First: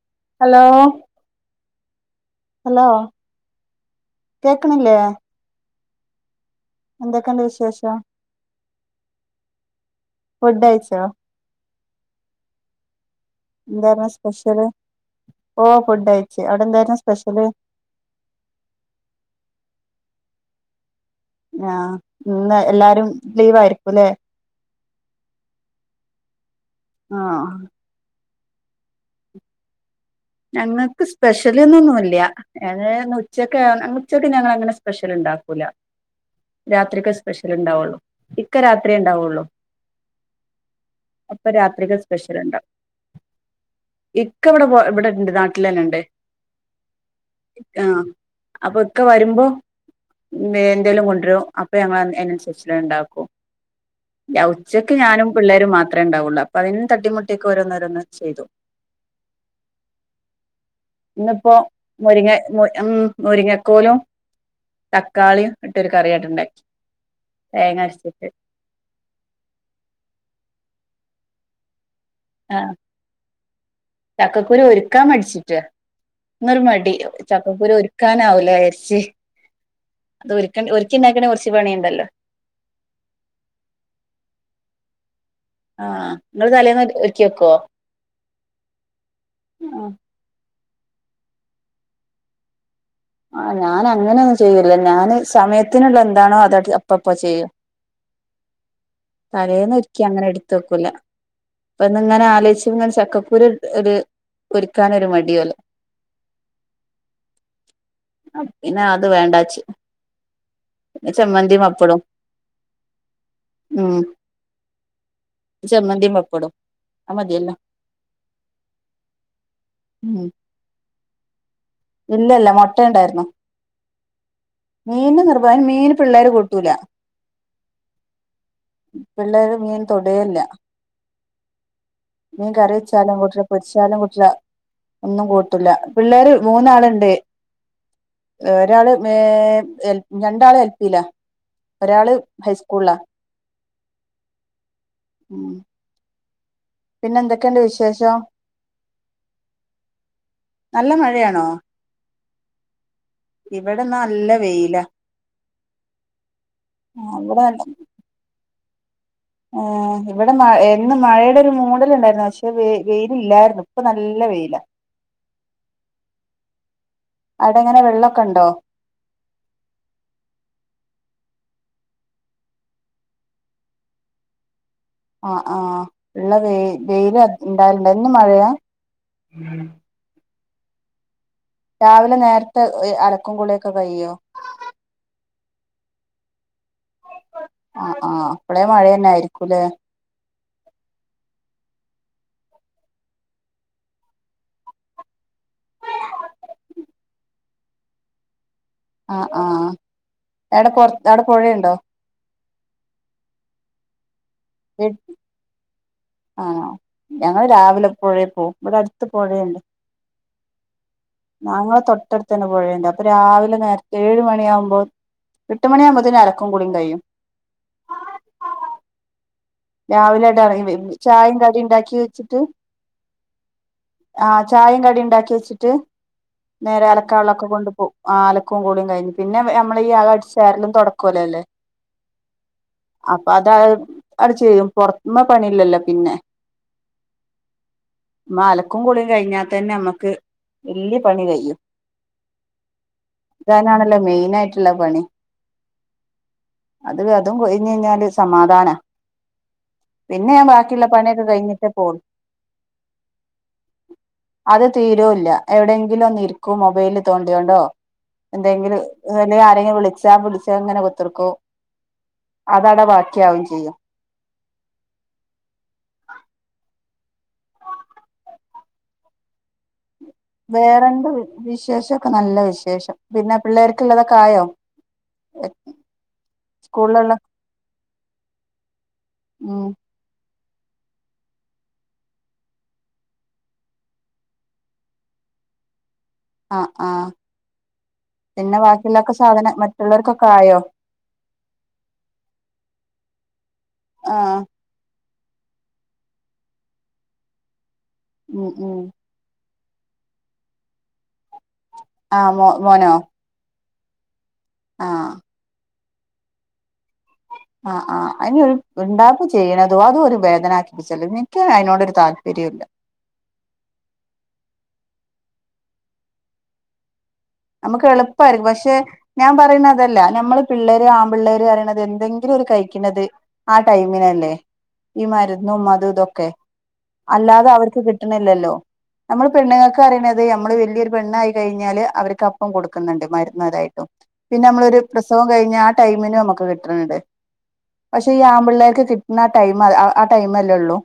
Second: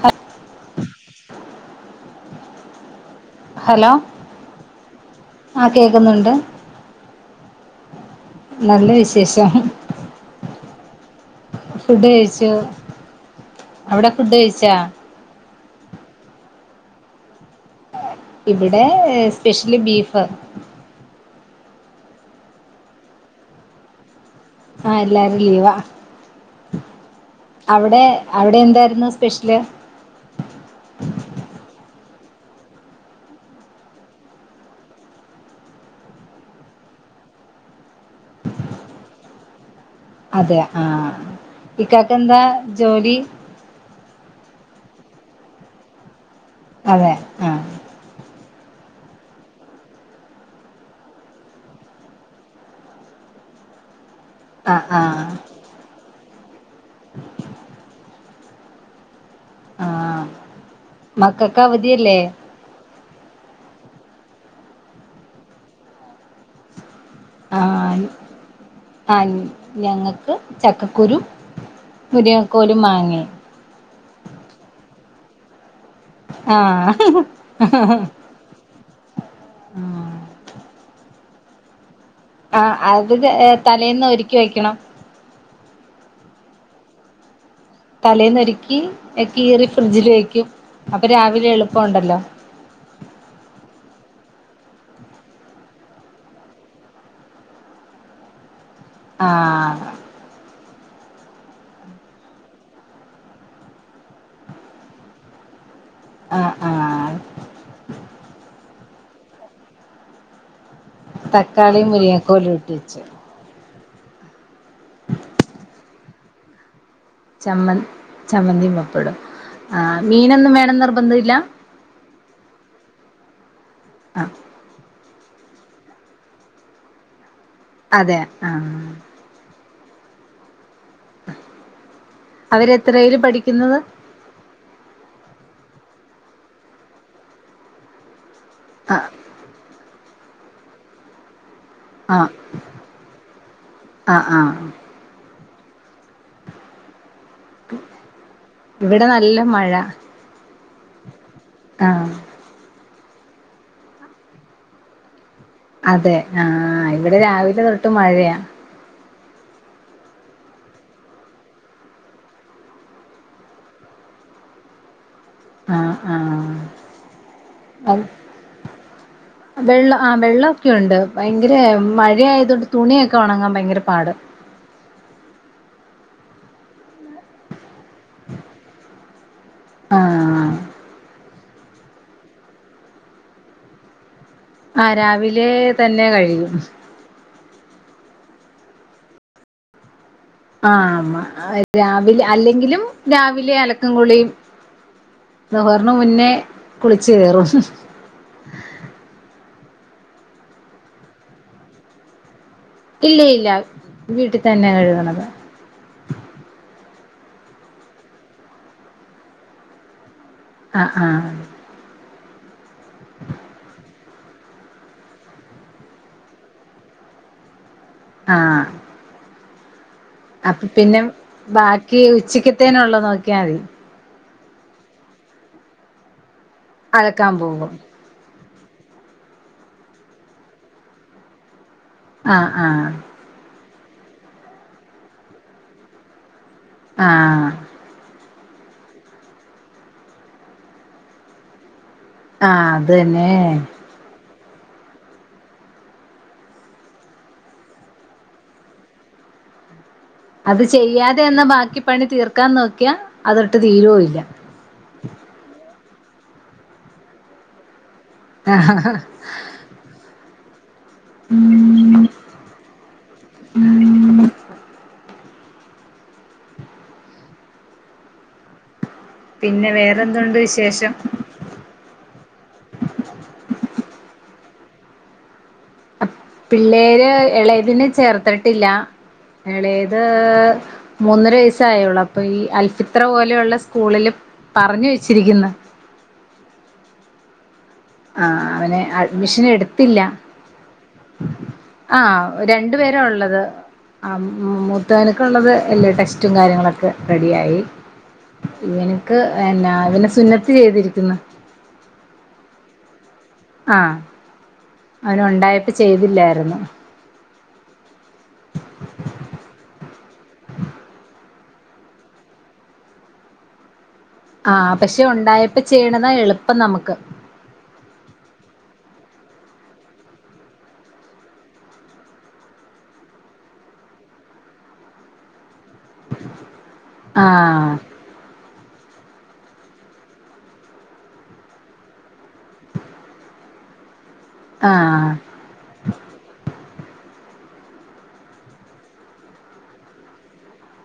ഹൽ hello. Hello കേക്കണില്ലേ. ആഹ് കേക്കുന്നുണ്ട്. എന്തൊക്കെണ്ട് വിശേഷം. നല്ല വിശേഷം. ഫുഡ് ക‌ഴ്ച്ചോ? ഫുഡ് കഴിച്ചു അവടെ ഫുഡ് കഴിച്ചാ? ഓഹ് ഫുഡ് അയച്ച് അവടെ എന്തായിരുന്നു സ്പെഷ്യല്? ഇവിടെ സ്പെഷ്യല് ബീഫ്. ആഹ് ഇന്ന് എല്ലാരും ലീവായിരി ആഹ് എല്ലാരും ലീവാ ആഹ് അവി ടെ അവ്ടെ എന്തായിരുന്നു സ്പെഷ്യല്? ഞങ്ങക്ക് സ്പെഷ്യലന്നൊന്നുല്ല. ഏഹ് ഉച്ചക് ഉച്ചക്ന്നെ ഞങ്ങളങ്ങനെ സ്പെഷ്യല് ഇണ്ടാക്കൂല. രാത്രിക്കെ സ്പെഷ്യല് ഇണ്ടാവൊള്ളൂ ഇക്ക രാത്രിയേ ഇണ്ടാവുള്ളൂ. അതെ ആഹ് രാത്രിക്ക് സ്പെഷ്യൽ ഇക്കാക്കെന്താ ഉണ്ടാവും ജോലി? ഇക്ക ഇവടെ പോ ഇവിടെണ്ട് നാട്ടിൽ തന്നെണ്ട് അതെ ആ ആഹ് അപ്പൊ ഇക്ക വരുമ്പോ വെ എന്തെലും കൊൻഡറും അപ്പൊ ഞങ്ങൾ അയിനനുസരിച്ചി ഇണ്ടാക്കും. ആ ഉച്ചക്ക് ആ ഞാനും പിള്ളേരും മാത്ര ത്ര ഇണ്ടാവൊള്ളൂ അപ്പൊ അയ്ന് തട്ടിമുട്യോക്കെ ഓരോന്നോരോന്ന് ചെയ്തു. ആഹ്. ഇന്ന്പ്പോ മുരിങ്ങ മുരി ഉം. മുരിങ്ങക്കോലും തക്കാളിയും ഇട്ടൊരു കറിയായിട്ടുണ്ടാക്കി. ആഹ് ആഹ് ഞങ്ങക്ക് ചക്കക്കുരു. മുരിങ്ങകോലും മാങ്ങേം. ചക്കക്കൂരു ഒരുക്കാ മടിച്ചിട്ട് ആ ഇന്നൊര് മടി ചക്കക്കൂരു ഒരുക്കാനാവൂലരി ച് അത് ഒര്ക്കണ്ടേ ഒരുക്കിണ്ടക്ക്ണെ റച് പണിണ്ടല്ലോ. ആഹ് അത് തലേന്ന് ഒരുക്കി വെക്കണം. ആഹ് ഇങ്ങള് തലേന്ന് ഒര്ക്കി വെക്കോ? തലേന്നൊരുക്കി കീറി ഫ്രിഡ്ജില് വെക്കും അപ്പൊ രാവിലെ എളുപ്പം ഇണ്ടല്ലോ. ആഹ് ഞാൻ അങ്ങനൊന്നും ചെയ്യൂല്ല ഞാന് സമയത്തിനുള്ള എന്താണോ അത അപ്പപ്പ ചെയ്യ. തലേന്ന് ആഹ് ഒരിക്കി അങ്ങനെ എട്ത്ത് വെക്കൂല. ഇപ്പന്ന്ങ്ങനെ ആലോയ്ച്ച് ങ്ങനെ ചക്കക്കുര് ഒരു ഒര്ക്കാനൊരു മടിഓലെ. ആഹ് ആഹ് പിന്നെ അത് വേണ്ടാച്ചു തക്കാളി മുരിങ്ങ കോല് ഇട്ടുവെച്ചു ഉം ചമ്മന്തിയും പപ്പടും ചമ്മന് ചമ്മന്തിയും പപ്പടും ആഹ് മീനൊന്നും വേണോന്നു നിർബന്ധമില്ല ഇല്ല ഇല്ല മുട്ടയുണ്ടായിരുന്നു ആഹ് മീൻ നിർഭായന് മീന് പിള്ളേര് കൂട്ടൂല അതെ ആഹ് പിള്ളേര് മീൻ തൊടയെയില്ല മീൻ അവരെത്രയില് കറിവെച്ചാലും കൂട്ടില്ല പഠിക്കുന്നത് പൊരിച്ചാലും കൂട്ട ട്ടില്ല ഒന്നും കൂട്ടില്ല പിള്ളേര് മൂന്നാളുണ്ട് ഒരാള് ആഹ് ഏഹ് രണ്ടാള് എൽപയിലാ ഒരാള് ആഹ് ഹൈസ്കൂളിലാ ആഹ് ആഹ് ഉം പിന്നെ എന്തൊക്കെയുണ്ട് വിശേഷം ഇവിടെ നല്ല മഴ നല്ല മഴയാണോ ആഹ് ഇവിടെന്ന നല്ല വെയില അതെ ആഹ ഇവിടെ രാവിലെ തൊട്ട് മഴയാ ഏഹ് ഇവിടെ മ ഇന്ന് മഴയുടെ ഒരു മൂടിലുണ്ടായിരുന്നു പക്ഷെ വ വെയിലല്ലായിരുന്നു ഇപ്പൊ നല്ല വെയില ആഹ് ആഹ് അവിടെ എങ്ങനെ വെള്ളമൊക്കെ ഉണ്ടോ വെള്ളം ആഹ് വെള്ളമൊക്കെ ഉണ്ട് ഭയങ്കര മഴയായതൊണ്ട് തുണിയൊക്കെ ഉണങ്ങാൻ ഭയങ്കര പാട് ആഹ് ആഹ് ഉള്ള വെ വെയില് ഇണ്ടായിണ്ട ഇന്ന് മഴയാ ആഹ് രാവിലെ നേരത്തെ അലക്കും കുളിയൊക്കെ കഴിയോ ആഹ് രാവിലെ തന്നെ കഴിയും ആഹ് ആഹ് അപ്പളെ മഴ തന്നെ ആയിരിക്കൂലേ ആഹ് ആഹ് രാവിലെ അല്ലെങ്കിലും രാവിലെ അലക്കും കുളീം ളുഹർന് മുന്നേ കുളിച്ചു കയറും ആഹ് ആഹ് എവിടെ പുറ അവിടെ പുഴയുണ്ടോ ഇല്ല ഇല്ല വീട്ടിൽ തന്നെ കഴുകണത് ആഹ് ഞങ്ങള് രാവിലെ എ പുഴേ പോവും ഇവിടെ അടുത്ത് പുഴേണ്ട് ആഹ് ആഹ് ഞങ്ങടെ തൊട്ടടുത്ത തന്നെ പോഴേണ്ട് അപ്പൊ രാവിലെ നേരത്തെ ഏഴ് മണിയ ആകുമ്പോ എട്ട് മണിയകുമ്പോത്തന്നന് അലക്കും കുളിയും കഴിയും ആഹ് രാവിലൊയിട്ട അപ്പൊ ഇറങ്ങി പിന്നെ ചായയും കറിയും ഉണ്ടാക്കി ബാക്കി വെച്ചിട്ട് ഉച്ചക്കത്തേനുള്ള നോക്കിയാൽ മതി ആഹ് ചായയും കടിയ ഉണ്ടാക്കി വെച്ചിട്ട് നേരെ അലക്കാൻ അലക്കാള്ളൊക്കെ കൊണ്ടു പോകും പോവും ആഹ് അലക്കും കുളിയും കഴിഞ്ഞു പിന്നെ നമ്മള ഈ ആകം അടിച്ച് വാരലും തുടക്കല്ലേ അല്ലേ ആഹ് ആഹ് അപ്പൊ അത അടച്ച് ചെയ്യും പുറത്തുന്ന് പണിയില്ലല്ലോ പിന്നെ ആഹ് അലക്കും കുളിയും കഴിഞ്ഞാൽ തന്നെ നമ്മക്ക് വല്യ പണി കഴിയും ആഹ് അത് തന്നെ ല്ല മെയിൻ ആയിട്ടുള്ള പണി അത് അതും കഴഞ്ഞ് കഴിഞ്ഞാല് സമാധാന പിന്നെ ഞാൻ അത് ബാക്കിയുള്ള ചെയ്യാതെ പണിയൊക്കെ എന്ന കഴിഞ്ഞിട്ടേ പോളൂ ബാക്കിപ്പണി തീർക്കാൻ നോക്കിയാ അതൊട്ട് തീരുക ഇല്ല അത് തീരൂല്ല എവിടെയെങ്കിലും ഒന്ന് ഇരിക്കൂ മൊബൈലിൽ തോണ്ടിയോണ്ടോ എന്തെങ്കിലും അല്ല ആരെങ്കിലും വിളിച്ചാ വിളിച്ചാ അങ്ങനെ ത്രക്കോ അത് അവിടെ വക്കിയാവയും ചെയ്യും ആ [inaudible] പിന്നെ വേറെ വേറെ എന്ത്‌ വിശേഷമൊക്കെ നല്ല വിശേഷം പിന്നെ പിള്ളേർക്കുള്ളതൊക്കെ ആയോ പിള്ളേര് സ്കൂളിലുള്ള എളേയ്തിനേ ചേർത്തിട്ടില്ല ഉം എളേ ത് മൂന്നര വയസായുള്ളു അപ്പൊ ഈ അൽഫിത്ര പോലെയുള്ള സ്കൂളില് പറഞ്ഞു വെച്ചിരിക്കുന്ന് ആഹ് ആഹ് ആ പിന്നെ അവനെ ബാക്കിയുള്ളൊക്കെ സാധനം മറ്റുള്ളവർക്കൊക്കെ ആയോ ആഹ് രണ്ടു പേരാ ഉള്ളത് ആ ആഹ് മു കിട്ടാനൊക്കെ ഉള്ളത് എല്ലാം ടെസ്റ്റും കാര്യങ്ങളൊക്കെ റെഡിയായി ഉം ഉം ഇങ്ങനെ ക്ക് എന്നാ അവന് സുന്നത്ത് ചെയ്തിരിക്കുന്ന് ആഹ് മോ മോനോ ആഹ് ആ അവന് ഉണ്ടായപ്പോ ചെയ്തില്ലായിരുന്നു ആഹ് ആഹ് അതിനൊരു ണ്ടായപ്പോ ചെയ്യണതു അതും ഒരു വേദനാക്കി ച്ചാലും ഇൻക്ക് അയിനോടൊരു താല്പര്യം ഇല്ല ആഹ് പക്ഷെ ഉണ്ടായപ്പം ചെയ്യണതാ എളുപ്പം നമുക്ക് നമുക്ക് എളുപ്പമായിരിക്കും പക്ഷെ ഞാൻ പറയുന്നെ അതല്ല നമ്മള് പിള്ളേര് ആൺപിള്ളേര് പറയണത് എന്തെങ്കിലും ഓര് കഴിക്കണത് ആ ടൈമിനല്ലേ ഈ മരുന്നും അതും ഇതൊക്കെ അല്ലാതെ ആഹ് അവർക്ക് കി ട്ട്ണില്ലല്ലോ നമ്മള് പെണ്ണുങ്ങൾക്ക് അറീണത് അമ്മള് വല്യൊരു പെണ്ണായി കഴിഞ്ഞാല് അവര് ക്കപ്പം കൊടുക്കുന്നുണ്ട് മരുന്നരായിട്ടും പിന്നെ നമ്മളൊരു ആഹ് പ്രസവം കഴിഞ്ഞ് ആ ടൈമിനും അമ്മക്ക് കിട്ട്ണ് ണ്ട് പക്ഷേ ഈ ആൺപിള്ളേർക്ക് കിട്ടുന്ന ആ ടൈം ആഹ് ആഹ് ടൈമല്ലേ ഉള്ളൂ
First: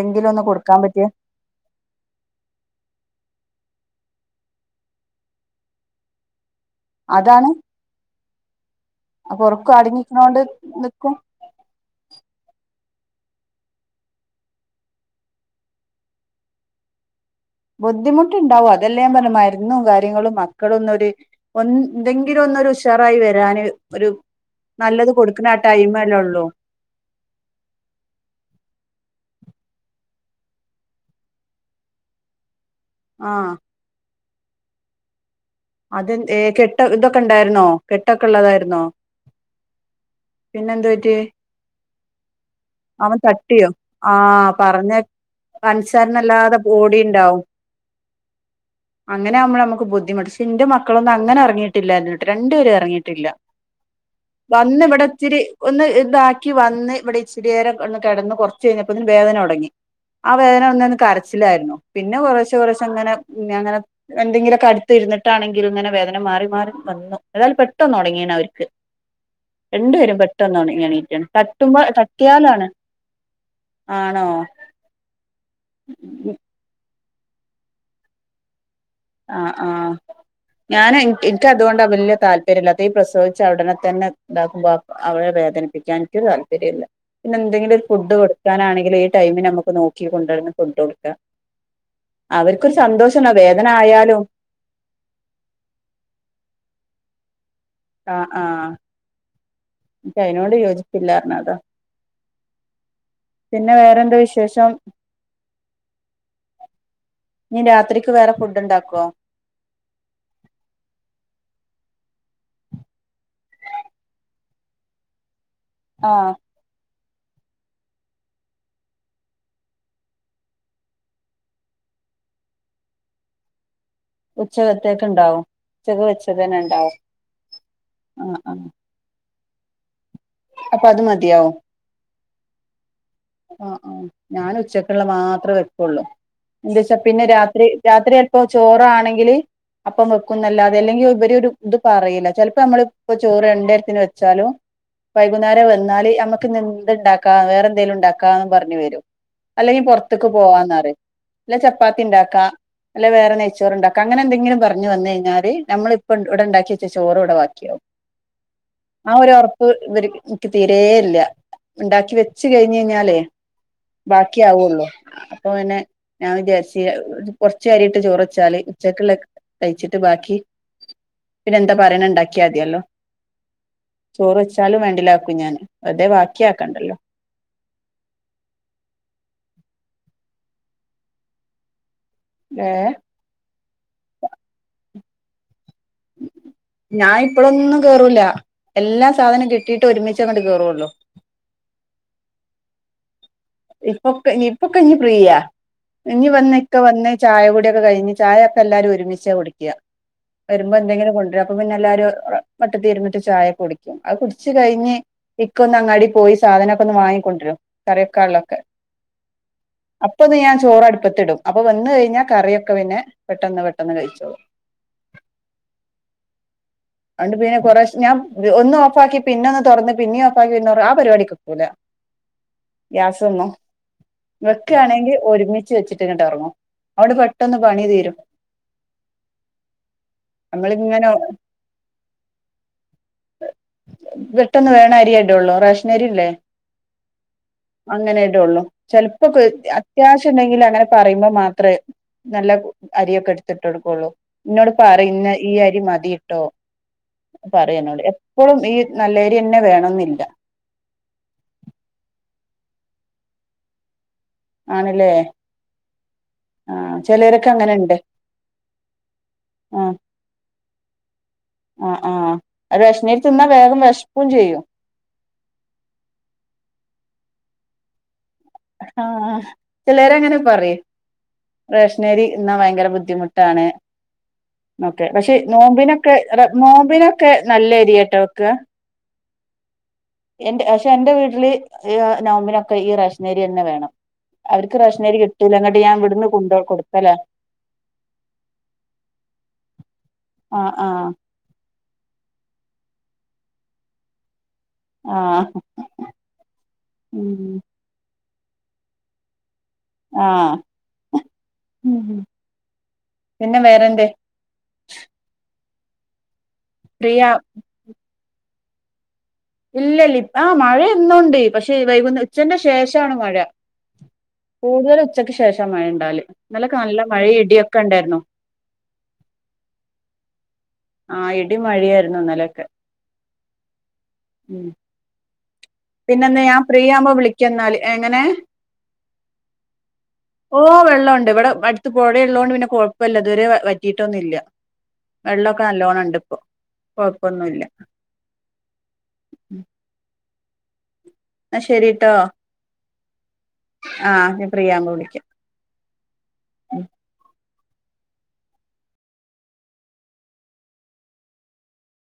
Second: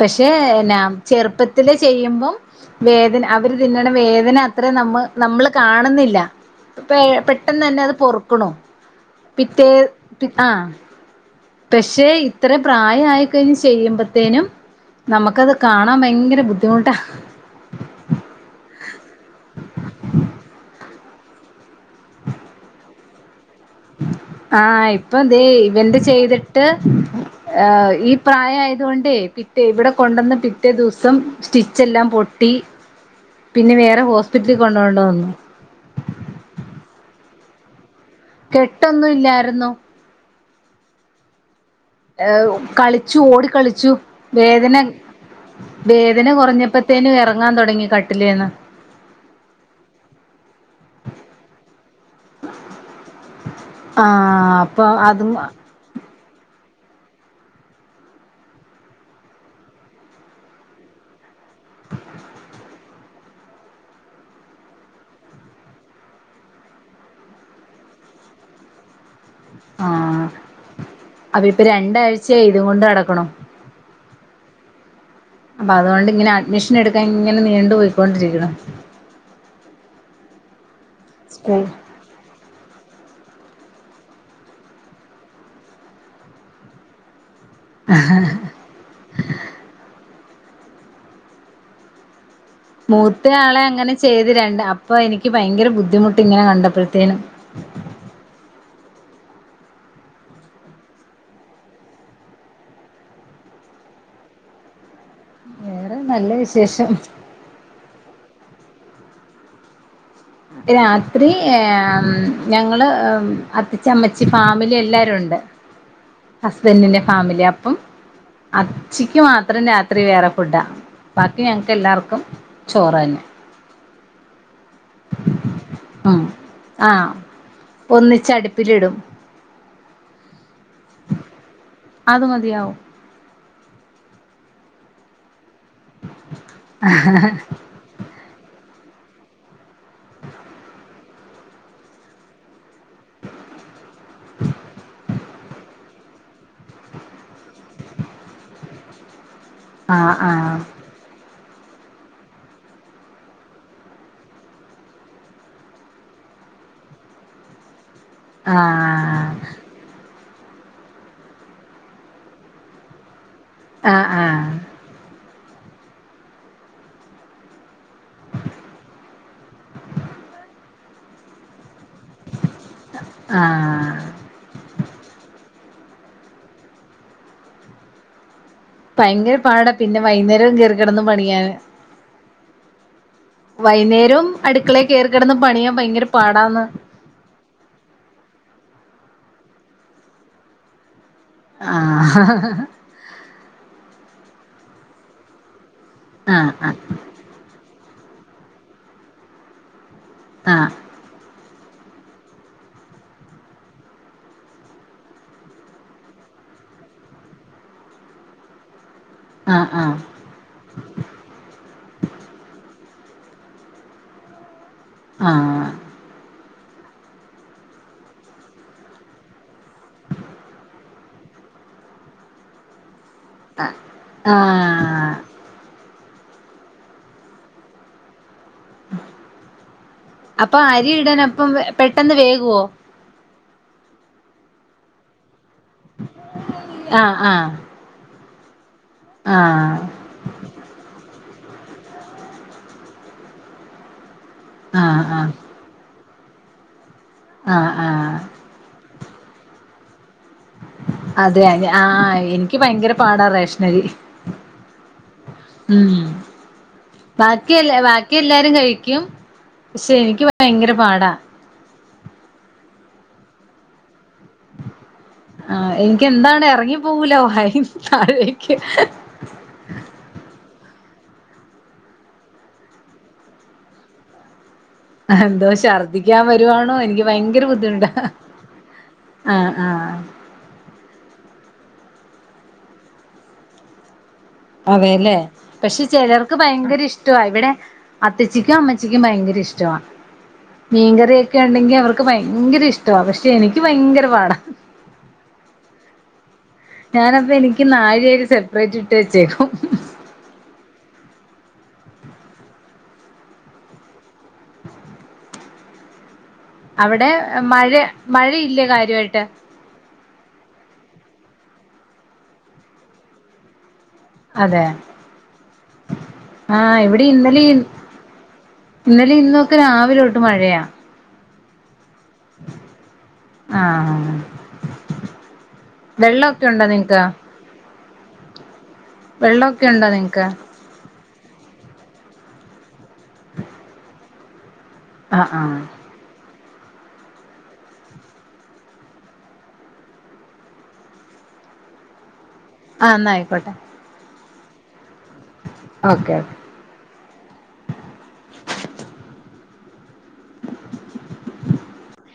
പക്ഷെ ഒന്ന് എന്നാ കൊടുക്കാൻ പറ്റിയ ചെറുപ്പത്തില് ചെയ്യുമ്പം വേദന അവര് തിന്നണ വേദന അത്രയും നമ്മ നമ്മള് കാണുന്നില്ല പെ അതാണ് പെട്ടെന്ന് തന്നെ അത് പൊറുക്ക്ണു പിറ്റേ ആഹ് കും പക്ഷെ ഇത്ര പ്രായായിക്കഴിഞ്ഞ് ചെയ്യുമ്പത്തേനും നമുക്കത് കാണാൻ ഭയങ്കര ബുദ്ധിമുട്ടാ ബുദ്ധിമുട്ട്ണ്ടാവും അതല്ല ഞാൻ പറഞ്ഞ് മരുന്നും കാര്യങ്ങളും മക്കള് ഒന്നൊര് ഒന്ന് ന്തെങ്കിലും ഒന്നൊരു ഉഷാറായി വരാന് ഒരു ആഹ് നല്ലത് ഇപ്പം ദേ കൊടുക്കണ ആ ഇവന്റെ ടൈമല്ലേ ഉള്ളൂ ചെയ്തിട്ട് ഏഹ് ഈ പ്രായം ആയത് കൊണ്ടേ പിറ്റേ ഇവിടെ കൊണ്ടെന്നെ പിറ്റേ ദിവസം സ്റ്റിച്ചെല്ലാം പൊട്ടി ആഹ് നി വേറെ ഹോസ്പിറ്റ്ല് കൊണ്ടോണ്ട വന്നു അതെന്തേ കെട്ട് ഇതൊക്കെ ണ്ടായിരുന്നോ കെട്ടൊക്കെ ഉള്ളതായിരുന്നോ കെട്ടൊന്നും ഇല്ലായിരുന്നു പിന്നെന്തു പറ്റി ഏഹ് അവൻ കളിച്ചു തട്ടിയോ ഓടിക്കളിച്ചു ആഹ് വേദന പറഞ്ഞ അൻസര്ണ വേദന ഇല്ലാതെ കുറഞ്ഞപ്പത്തേനും ഓടിയ്ണ്ടാവും ഇറങ്ങാൻ തുടങ്ങി കട്ടിലേന്ന് അങ്ങനെയാവുമ്പം നമുക്ക് ബുദ്ധിമുട്ട് ഷെ ന്റെ മക്കളൊന്നും അങ്ങനെ എറങ്ങിയിട്ടില്ലായിരുന്നിട്ട് രണ്ടുപേരും എ റങ്ങിയിട്ടില്ല ആഹ് വന്ന് അപ്പൊ ഇവിടെ അതും ഇച്ചിരി ഒന്ന് ഇതാക്കി വന്ന് ഇവിടെ ഇച്ചിരിയേരം ഒന്ന് കിടന്ന് കുറച്ച് കഴിഞ്ഞപ്പോത്തേന് വേദന തുടങ്ങി ആ വേദന വന്നെ ന്ന് കര ച്ചിലായിരുന്നു പിന്നെ കൊറേശെ കൊറേഷങ്ങനെ ഞാ ങ്ങനെ എന്തെങ്കിലൊക്കെ അടുത്ത് ഇരുന്നി ട്ടാണെങ്കിലും ഇങ്ങനെ വേദന മാറി മാറി വന്നു ഏതായാലും പെട്ടെന്ന് ഉണങ്ങിണ് അവർക്ക് രണ്ടു പേരും ആഹ് പെട്ടന്നൊണങ്ങി എണീറ്റ്ണ് അപ്പൊ ഇപ്പൊ തട്ടുമ്പോ രണ്ടാഴ്ചയായി ഇതും തട്ടിയാലാണ് കൊണ്ട് നടക്കണു ആണോ അപ്പൊ അതുകൊണ്ട് ഇങ്ങനെ അഡ്മിഷൻ എടുക്കാൻ ഇങ്ങനെ നീണ്ടു പോയികോണ്ടിരിക്കണു ആഹ് ആഹ് ഞാനേ ഇൻ ഇന്ക് സ്കൂൾ അതുകൊണ്ടാ വല്യെ താല്പ ര്യല്ലാത്തെ ഈ പ്രസവിച്ച ഉടനെ തന്നെ ഇതാക്കുമ്പോ അവരെ വേദനിപ്പിക്കാനിൻക്കൊരു താല്പര്യം ഇല്ല പിന്നെ എന്തെങ്കിലും ഒരു ഫുഡ് കൊടു കൊടുക്കാനാണെങ്കിലു ഈ ടൈമിന് നമുക്ക് നോക്കി കൊണ്ടട്ന്ന് ഫുഡ്ഡട്ക്കാ അവര് ക്ക് സന്തോഷണ് ആ വേദ- മൂത്തയാളെ അങ്ങനെ ചെയ്തി രണ്ട് അപ്പൊ എനിക്ക് ഭയങ്കര ബുദ്ധിമുട്ട് ഇങ്ങനെ കണ്ടപ്പോഴത്തേനും ആഹ് ആഹ് പക്ഷെ അതിനോട് യോജിപ്പില്ല എന്നതാ. പിന്നെ വേറെന്താ വിശേഷം? അങ്ങനെ നല്ല വിശേഷം. ഇനി രാത്രിക്ക് വേറെ ഫുഡ് ഉണ്ടാക്കുവോ? രാത്രി ഏഹ് ഞങ്ങള് അത്തച്ചമ്മച്ചി ഫാമിലി എല്ലാരും ഉണ്ട്. ആഹ് ഹുസ്ബൻഡിന്റെ ഫാമിലി അപ്പം അച്ചക്ക് മാത്രം രാത്രി വേറെ ഫുഡാ. ബാക്കി ഞങ്ങൾക്ക് എല്ലാവർക്കും ചോറ് തന്നെ. ഉച്ചക്കെത്തേക്ക് ഉണ്ടാവും ഉച്ചക്ക് ഉം വെച്ചത് തന്നെ ഉണ്ടാവും. ആഹ് ഒന്നിച്ച് ആഹ് അടുപ്പിൽ ആഹ് ഇടും. അപ്പൊ അത് മതിയോ? അത് മതിയാവും. ആഹ് ആഹ് ഞാൻ ഉച്ചക്കുള്ള മാത്രമേ വെക്കുള്ളൂ എന്താ വച്ചാൽ പിന്നെ രാത്രി. രാത്രി ചിലപ്പോ ചോറ് ആണെങ്കില്. അപ്പം വെക്കുന്നല്ലാതെ അല്ലെങ്കിൽ ഇവര് ഒരു ഇത് പറയില്ല ചിലപ്പോ നമ്മള്. ഇപ്പൊ ചോറ് രണ്ട് നേരത്തിന് വെച്ചാലും വൈകുന്നേരം വന്നാല് ഞമ്മ ക്കുന്നു എന്തു ഉണ്ടാക്കാം വേറെ എന്തേലും ഉണ്ടാക്കാം പറഞ്ഞു വരും. അല്ലെങ്കിൽ ആഹ് പുറത്തേക്ക് ആഹ് പോവായെന്ന് പറയും, അല്ലേ ചപ്പാത്തി ഉണ്ടാക്കാം. അല്ല വേറെ നെയ്യ് ചോറ് ഉണ്ടാക്കും അങ്ങനെ എന്തെങ്കിലും പറഞ്ഞു വന്ന് കഴിഞ്ഞാല് നമ്മള് ഇപ്പ ഇവിടെ ഉണ്ടാക്കി വെച്ച് ചോറ് ഇവിടെ ബാക്കിയാവും. [inaudible] ആഹ് ആഹ് ഒരു ഉറപ്പ് ഇവര് എനിക്ക് തീരെ ഇല്ല ഉണ്ടാക്കി വെച്ചു കഴിഞ്ഞു കഴിഞ്ഞാലേ. ആഹ് ബാക്കി ആഹ് ആവുള്ളൂ അപ്പൊ പിന്നെ. ഞാൻ വിചാരിച്ച് കൊറച്ച് അരി ഇട്ട് ചോറ് വെച്ചാല് ഉച്ചക്കുള്ള കഴിച്ചിട്ട് ബാക്കി. പിന്നെ എന്താ പറയാനുണ്ട്. ഉണ്ടാക്കിയാൽ മതിയല്ലോ ആഹ് ചോറ് വെച്ചാലും വേണ്ടില്ല വെക്കും ഞാന് വെറുതെ ബാക്കിയക്കേണ്ടല്ലോ. ഭയങ്കര പാടാ പിന്നെ വൈകുന്നേരവും കേറിക്കിടന്നും പണിയാന്. ഏഹ് വൈകുന്നേരം അടുക്കളയിൽ കേറി കിടന്ന് പണിയാൻ ഭയങ്കര പാടാന്ന്. ഞാൻ ഇപ്പോഴൊന്നും കേറൂല്ല എല്ലാ സാധനം കിട്ടിയിട്ട് ഒരുമിച്ചാ അങ്ങോട്ട് കേറുള്ളൂ. ആഹ് ഇപ്പൊക്കെ ഇപ്പൊക്കെ ഇനി ഫ്രീയാ ഇനി ആഹ് വന്ന്. ആഹ് ഇക്ക വന്ന് ചായ കുടിയൊക്കെ കഴിഞ്ഞ് ചായ ഒക്കെ എല്ലാരും ഒരുമിച്ച് കുടിക്കുക, ആഹ് വരുമ്പോ എന്തെങ്കിലും കൊണ്ടുവരും. അപ്പ പിന്നെ എല്ലാരും ഏഹ് വട്ടത്തിൽ ഇരുന്നിട്ട് ചായ കുടിക്കും അത് കുടിച്ച് കഴിഞ്ഞ്. ഇക്ക ഒന്ന് അങ്ങാടി പോയി സാധനം ഒക്കെ ഒന്ന് വാങ്ങിക്കൊണ്ടുവരും, കറിവെക്കാനുള്ളത്. ആഹ് ആഹ് അപ്പൊന്ന് ഞാൻ ചോറ് അടുപ്പത്തെ ഇടും അപ്പൊ വന്ന് കഴിഞ്ഞാൽ കറിയൊക്കെ പിന്നെ പെട്ടെന്ന് പെട്ടെന്ന് കഴിച്ചോളും. ആഹ് അതോണ്ട് പിന്നെ കുറേ ഞാൻ ഒന്ന് ഓഫാക്കി പിന്നെ തുറന്ന് പിന്നെയും ഓഫാക്കിയെന്ന് ആഹ് പരിപാടിക്ക്. ക്കൂല ഗ്യാസ് വന്നോ, ആഹ് വെക്കുയാണെങ്കിൽ ആഹ് ഒരുമിച്ച്. ഒരുമിച്ചു വെച്ചിട്ട് ഇങ്ങട്ട് ഇറങ്ങും, അതോണ്ട് പെട്ടെന്ന് പണി തീരും. അപ്പൊ അരി നമ്മളിങ്ങനെ ഇടാൻ അപ്പം പെട്ടെന്ന് വേക്കുമോ? പെട്ടെന്ന് വേക്കേണ് അരിയെ ഇടുള്ളൂ റേഷൻ അരിയില്ലേ, ആഹ് ആഹ് അങ്ങനെ ഇട്. ചിലപ്പോ കൊഴ് ആഹ് ക്യാഷ് ഉണ്ടെങ്കിൽ അങ്ങനെ പറയുമ്പോ മാത്രമേ നല്ല അരിയൊക്കെ എടുത്തിട്ട് കൊടുക്കുള്ളൂ. ഇന്നോട് ആഹ് പറയും ആഹ് ഇന്ന് ഈ അരി മതിട്ടോ. ആഹ് പറയെന്നോട് ആഹ് എപ്പോഴും ഈ നല്ലരി തന്നെ വേണെന്നില്ല. അതെ അതെ ആഹ് എനിക്ക് ഭയങ്കര പാടാ റേഷൻ അരി. ആണല്ലേ. ആഹ് ചിലരൊക്കെ ബാക്കിയെല്ലാ അങ്ങനെണ്ട് ബാക്കിയെല്ലാവരും കഴിക്കും പക്ഷെ ആഹ് എനിക്ക് ഭയങ്കര പാടാ. ആഹ് ആഹ് അ റേഷണരി തിന്നാൽ വേഗം വിഷക്കും ചെയ്യും. ആഹ് എനിക്ക് എന്താണ് ഇറങ്ങി പോവൂല വയന്ന് താഴേക്ക് ആഹ് ചിലരങ്ങനെ പറയൂ. റേഷ്നേരി തിന്നാ ഭയങ്കര ബുദ്ധിമുട്ടാണ്. ഓക്കെ പക്ഷെ എന്തോ നോമ്പിനൊക്കെ ഛർദ്ദിക്കാൻ വരുവാണോ എനിക്ക് നോമ്പിനൊക്കെ ഭയങ്കര നല്ല ബുദ്ധിമുട്ടാ അരിയാട്ടോ കേട്ടോ വെക്ക ആഹ് ആഹ് പക്ഷെ എന്റെ വീട്ടില് നോമ്പിനൊക്കെ ഈ റേഷശ്നേരി തന്നെ വേണം. അവർക്ക് അതെല്ലേ റേഷനരി കിട്ടൂല ഇങ്ങട്ട് പക്ഷെ ഞാൻ ഇവിടുന്ന് ചിലർക്ക് കൊണ്ടോ ഭയങ്കര കൊടുക്കലാ ഇഷ്ട്ടാ ഇവിടെ. അത്തച്ചിക്കും അമ്മച്ചിക്കും ഭയങ്കര ഇഷ്ടമാണ്. ആഹ് ആഹ് മീൻകറിയൊക്കെ ഉണ്ടെങ്കി അവർക്ക് ഭയങ്കര ഇഷ്ട പക്ഷെ എനിക്ക് ഭയങ്കര പാടാ. ആഹ് ഞാനപ്പ ഉം എനിക്ക് നാഴി അരി സെപ്പറേറ്റ് ഇട്ട് വെച്ചേക്കും. ആഹ് പിന്നെ വേറെന്തെ. അവിടെ ഫ്രീയാ മഴ മഴയില്ലേ കാര്യമായിട്ട്. ഇല്ല ആ മഴ എന്നുണ്ട് പക്ഷേ വൈകുന്ന ഉച്ചന്റെ ശേഷാണ് മഴ. അതെ കൂടുതൽ ഉച്ചക്ക് ശേഷ മഴ ഉണ്ടാകല് ഇന്നലൊക്കെ ആഹ് ഇവിടെ നല്ല മഴയും ഇന്നലെ ഇടിയൊക്കെ ഉണ്ടായിരുന്നു. ഇന്നലെ ഇന്നൊക്കെ രാവിലെട്ട് മഴയാ. ആഹ് ഇടി മഴിയായിരുന്നു ഇന്നലൊക്കെ ആഹ് ഉം പിന്നെന്താ വെള്ളമൊക്കെ ഞാൻ ഉണ്ടോ നിങ്ങക്ക് ഫ്രീയാകുമ്പോ വിളിക്ക എന്നാല് എങ്ങനെ. വെള്ളമൊക്കെ ഉണ്ടോ നിങ്ങക്ക് ഓ വെള്ളണ്ട് ഇവിടെ അടുത് പുഴയുള്ളതോണ്ട് പിന്നെ കൊഴപ്പല്ല ഇതുവരെ വറ്റിട്ടൊന്നും ഇല്ല. ആഹ് ആഹ് വെള്ളമൊക്കെ നല്ലോണം ഇണ്ട് ഇപ്പൊ കൊഴപ്പൊന്നുല്ല. ആഹ് ശരിട്ടോ. ആഹ് ന്ന ആയിക്കോട്ടെ. ആഹ് ഞാൻ ഫ്രീയാകുമ്പോ വിളിക്കാം. Okay okay [inaudible]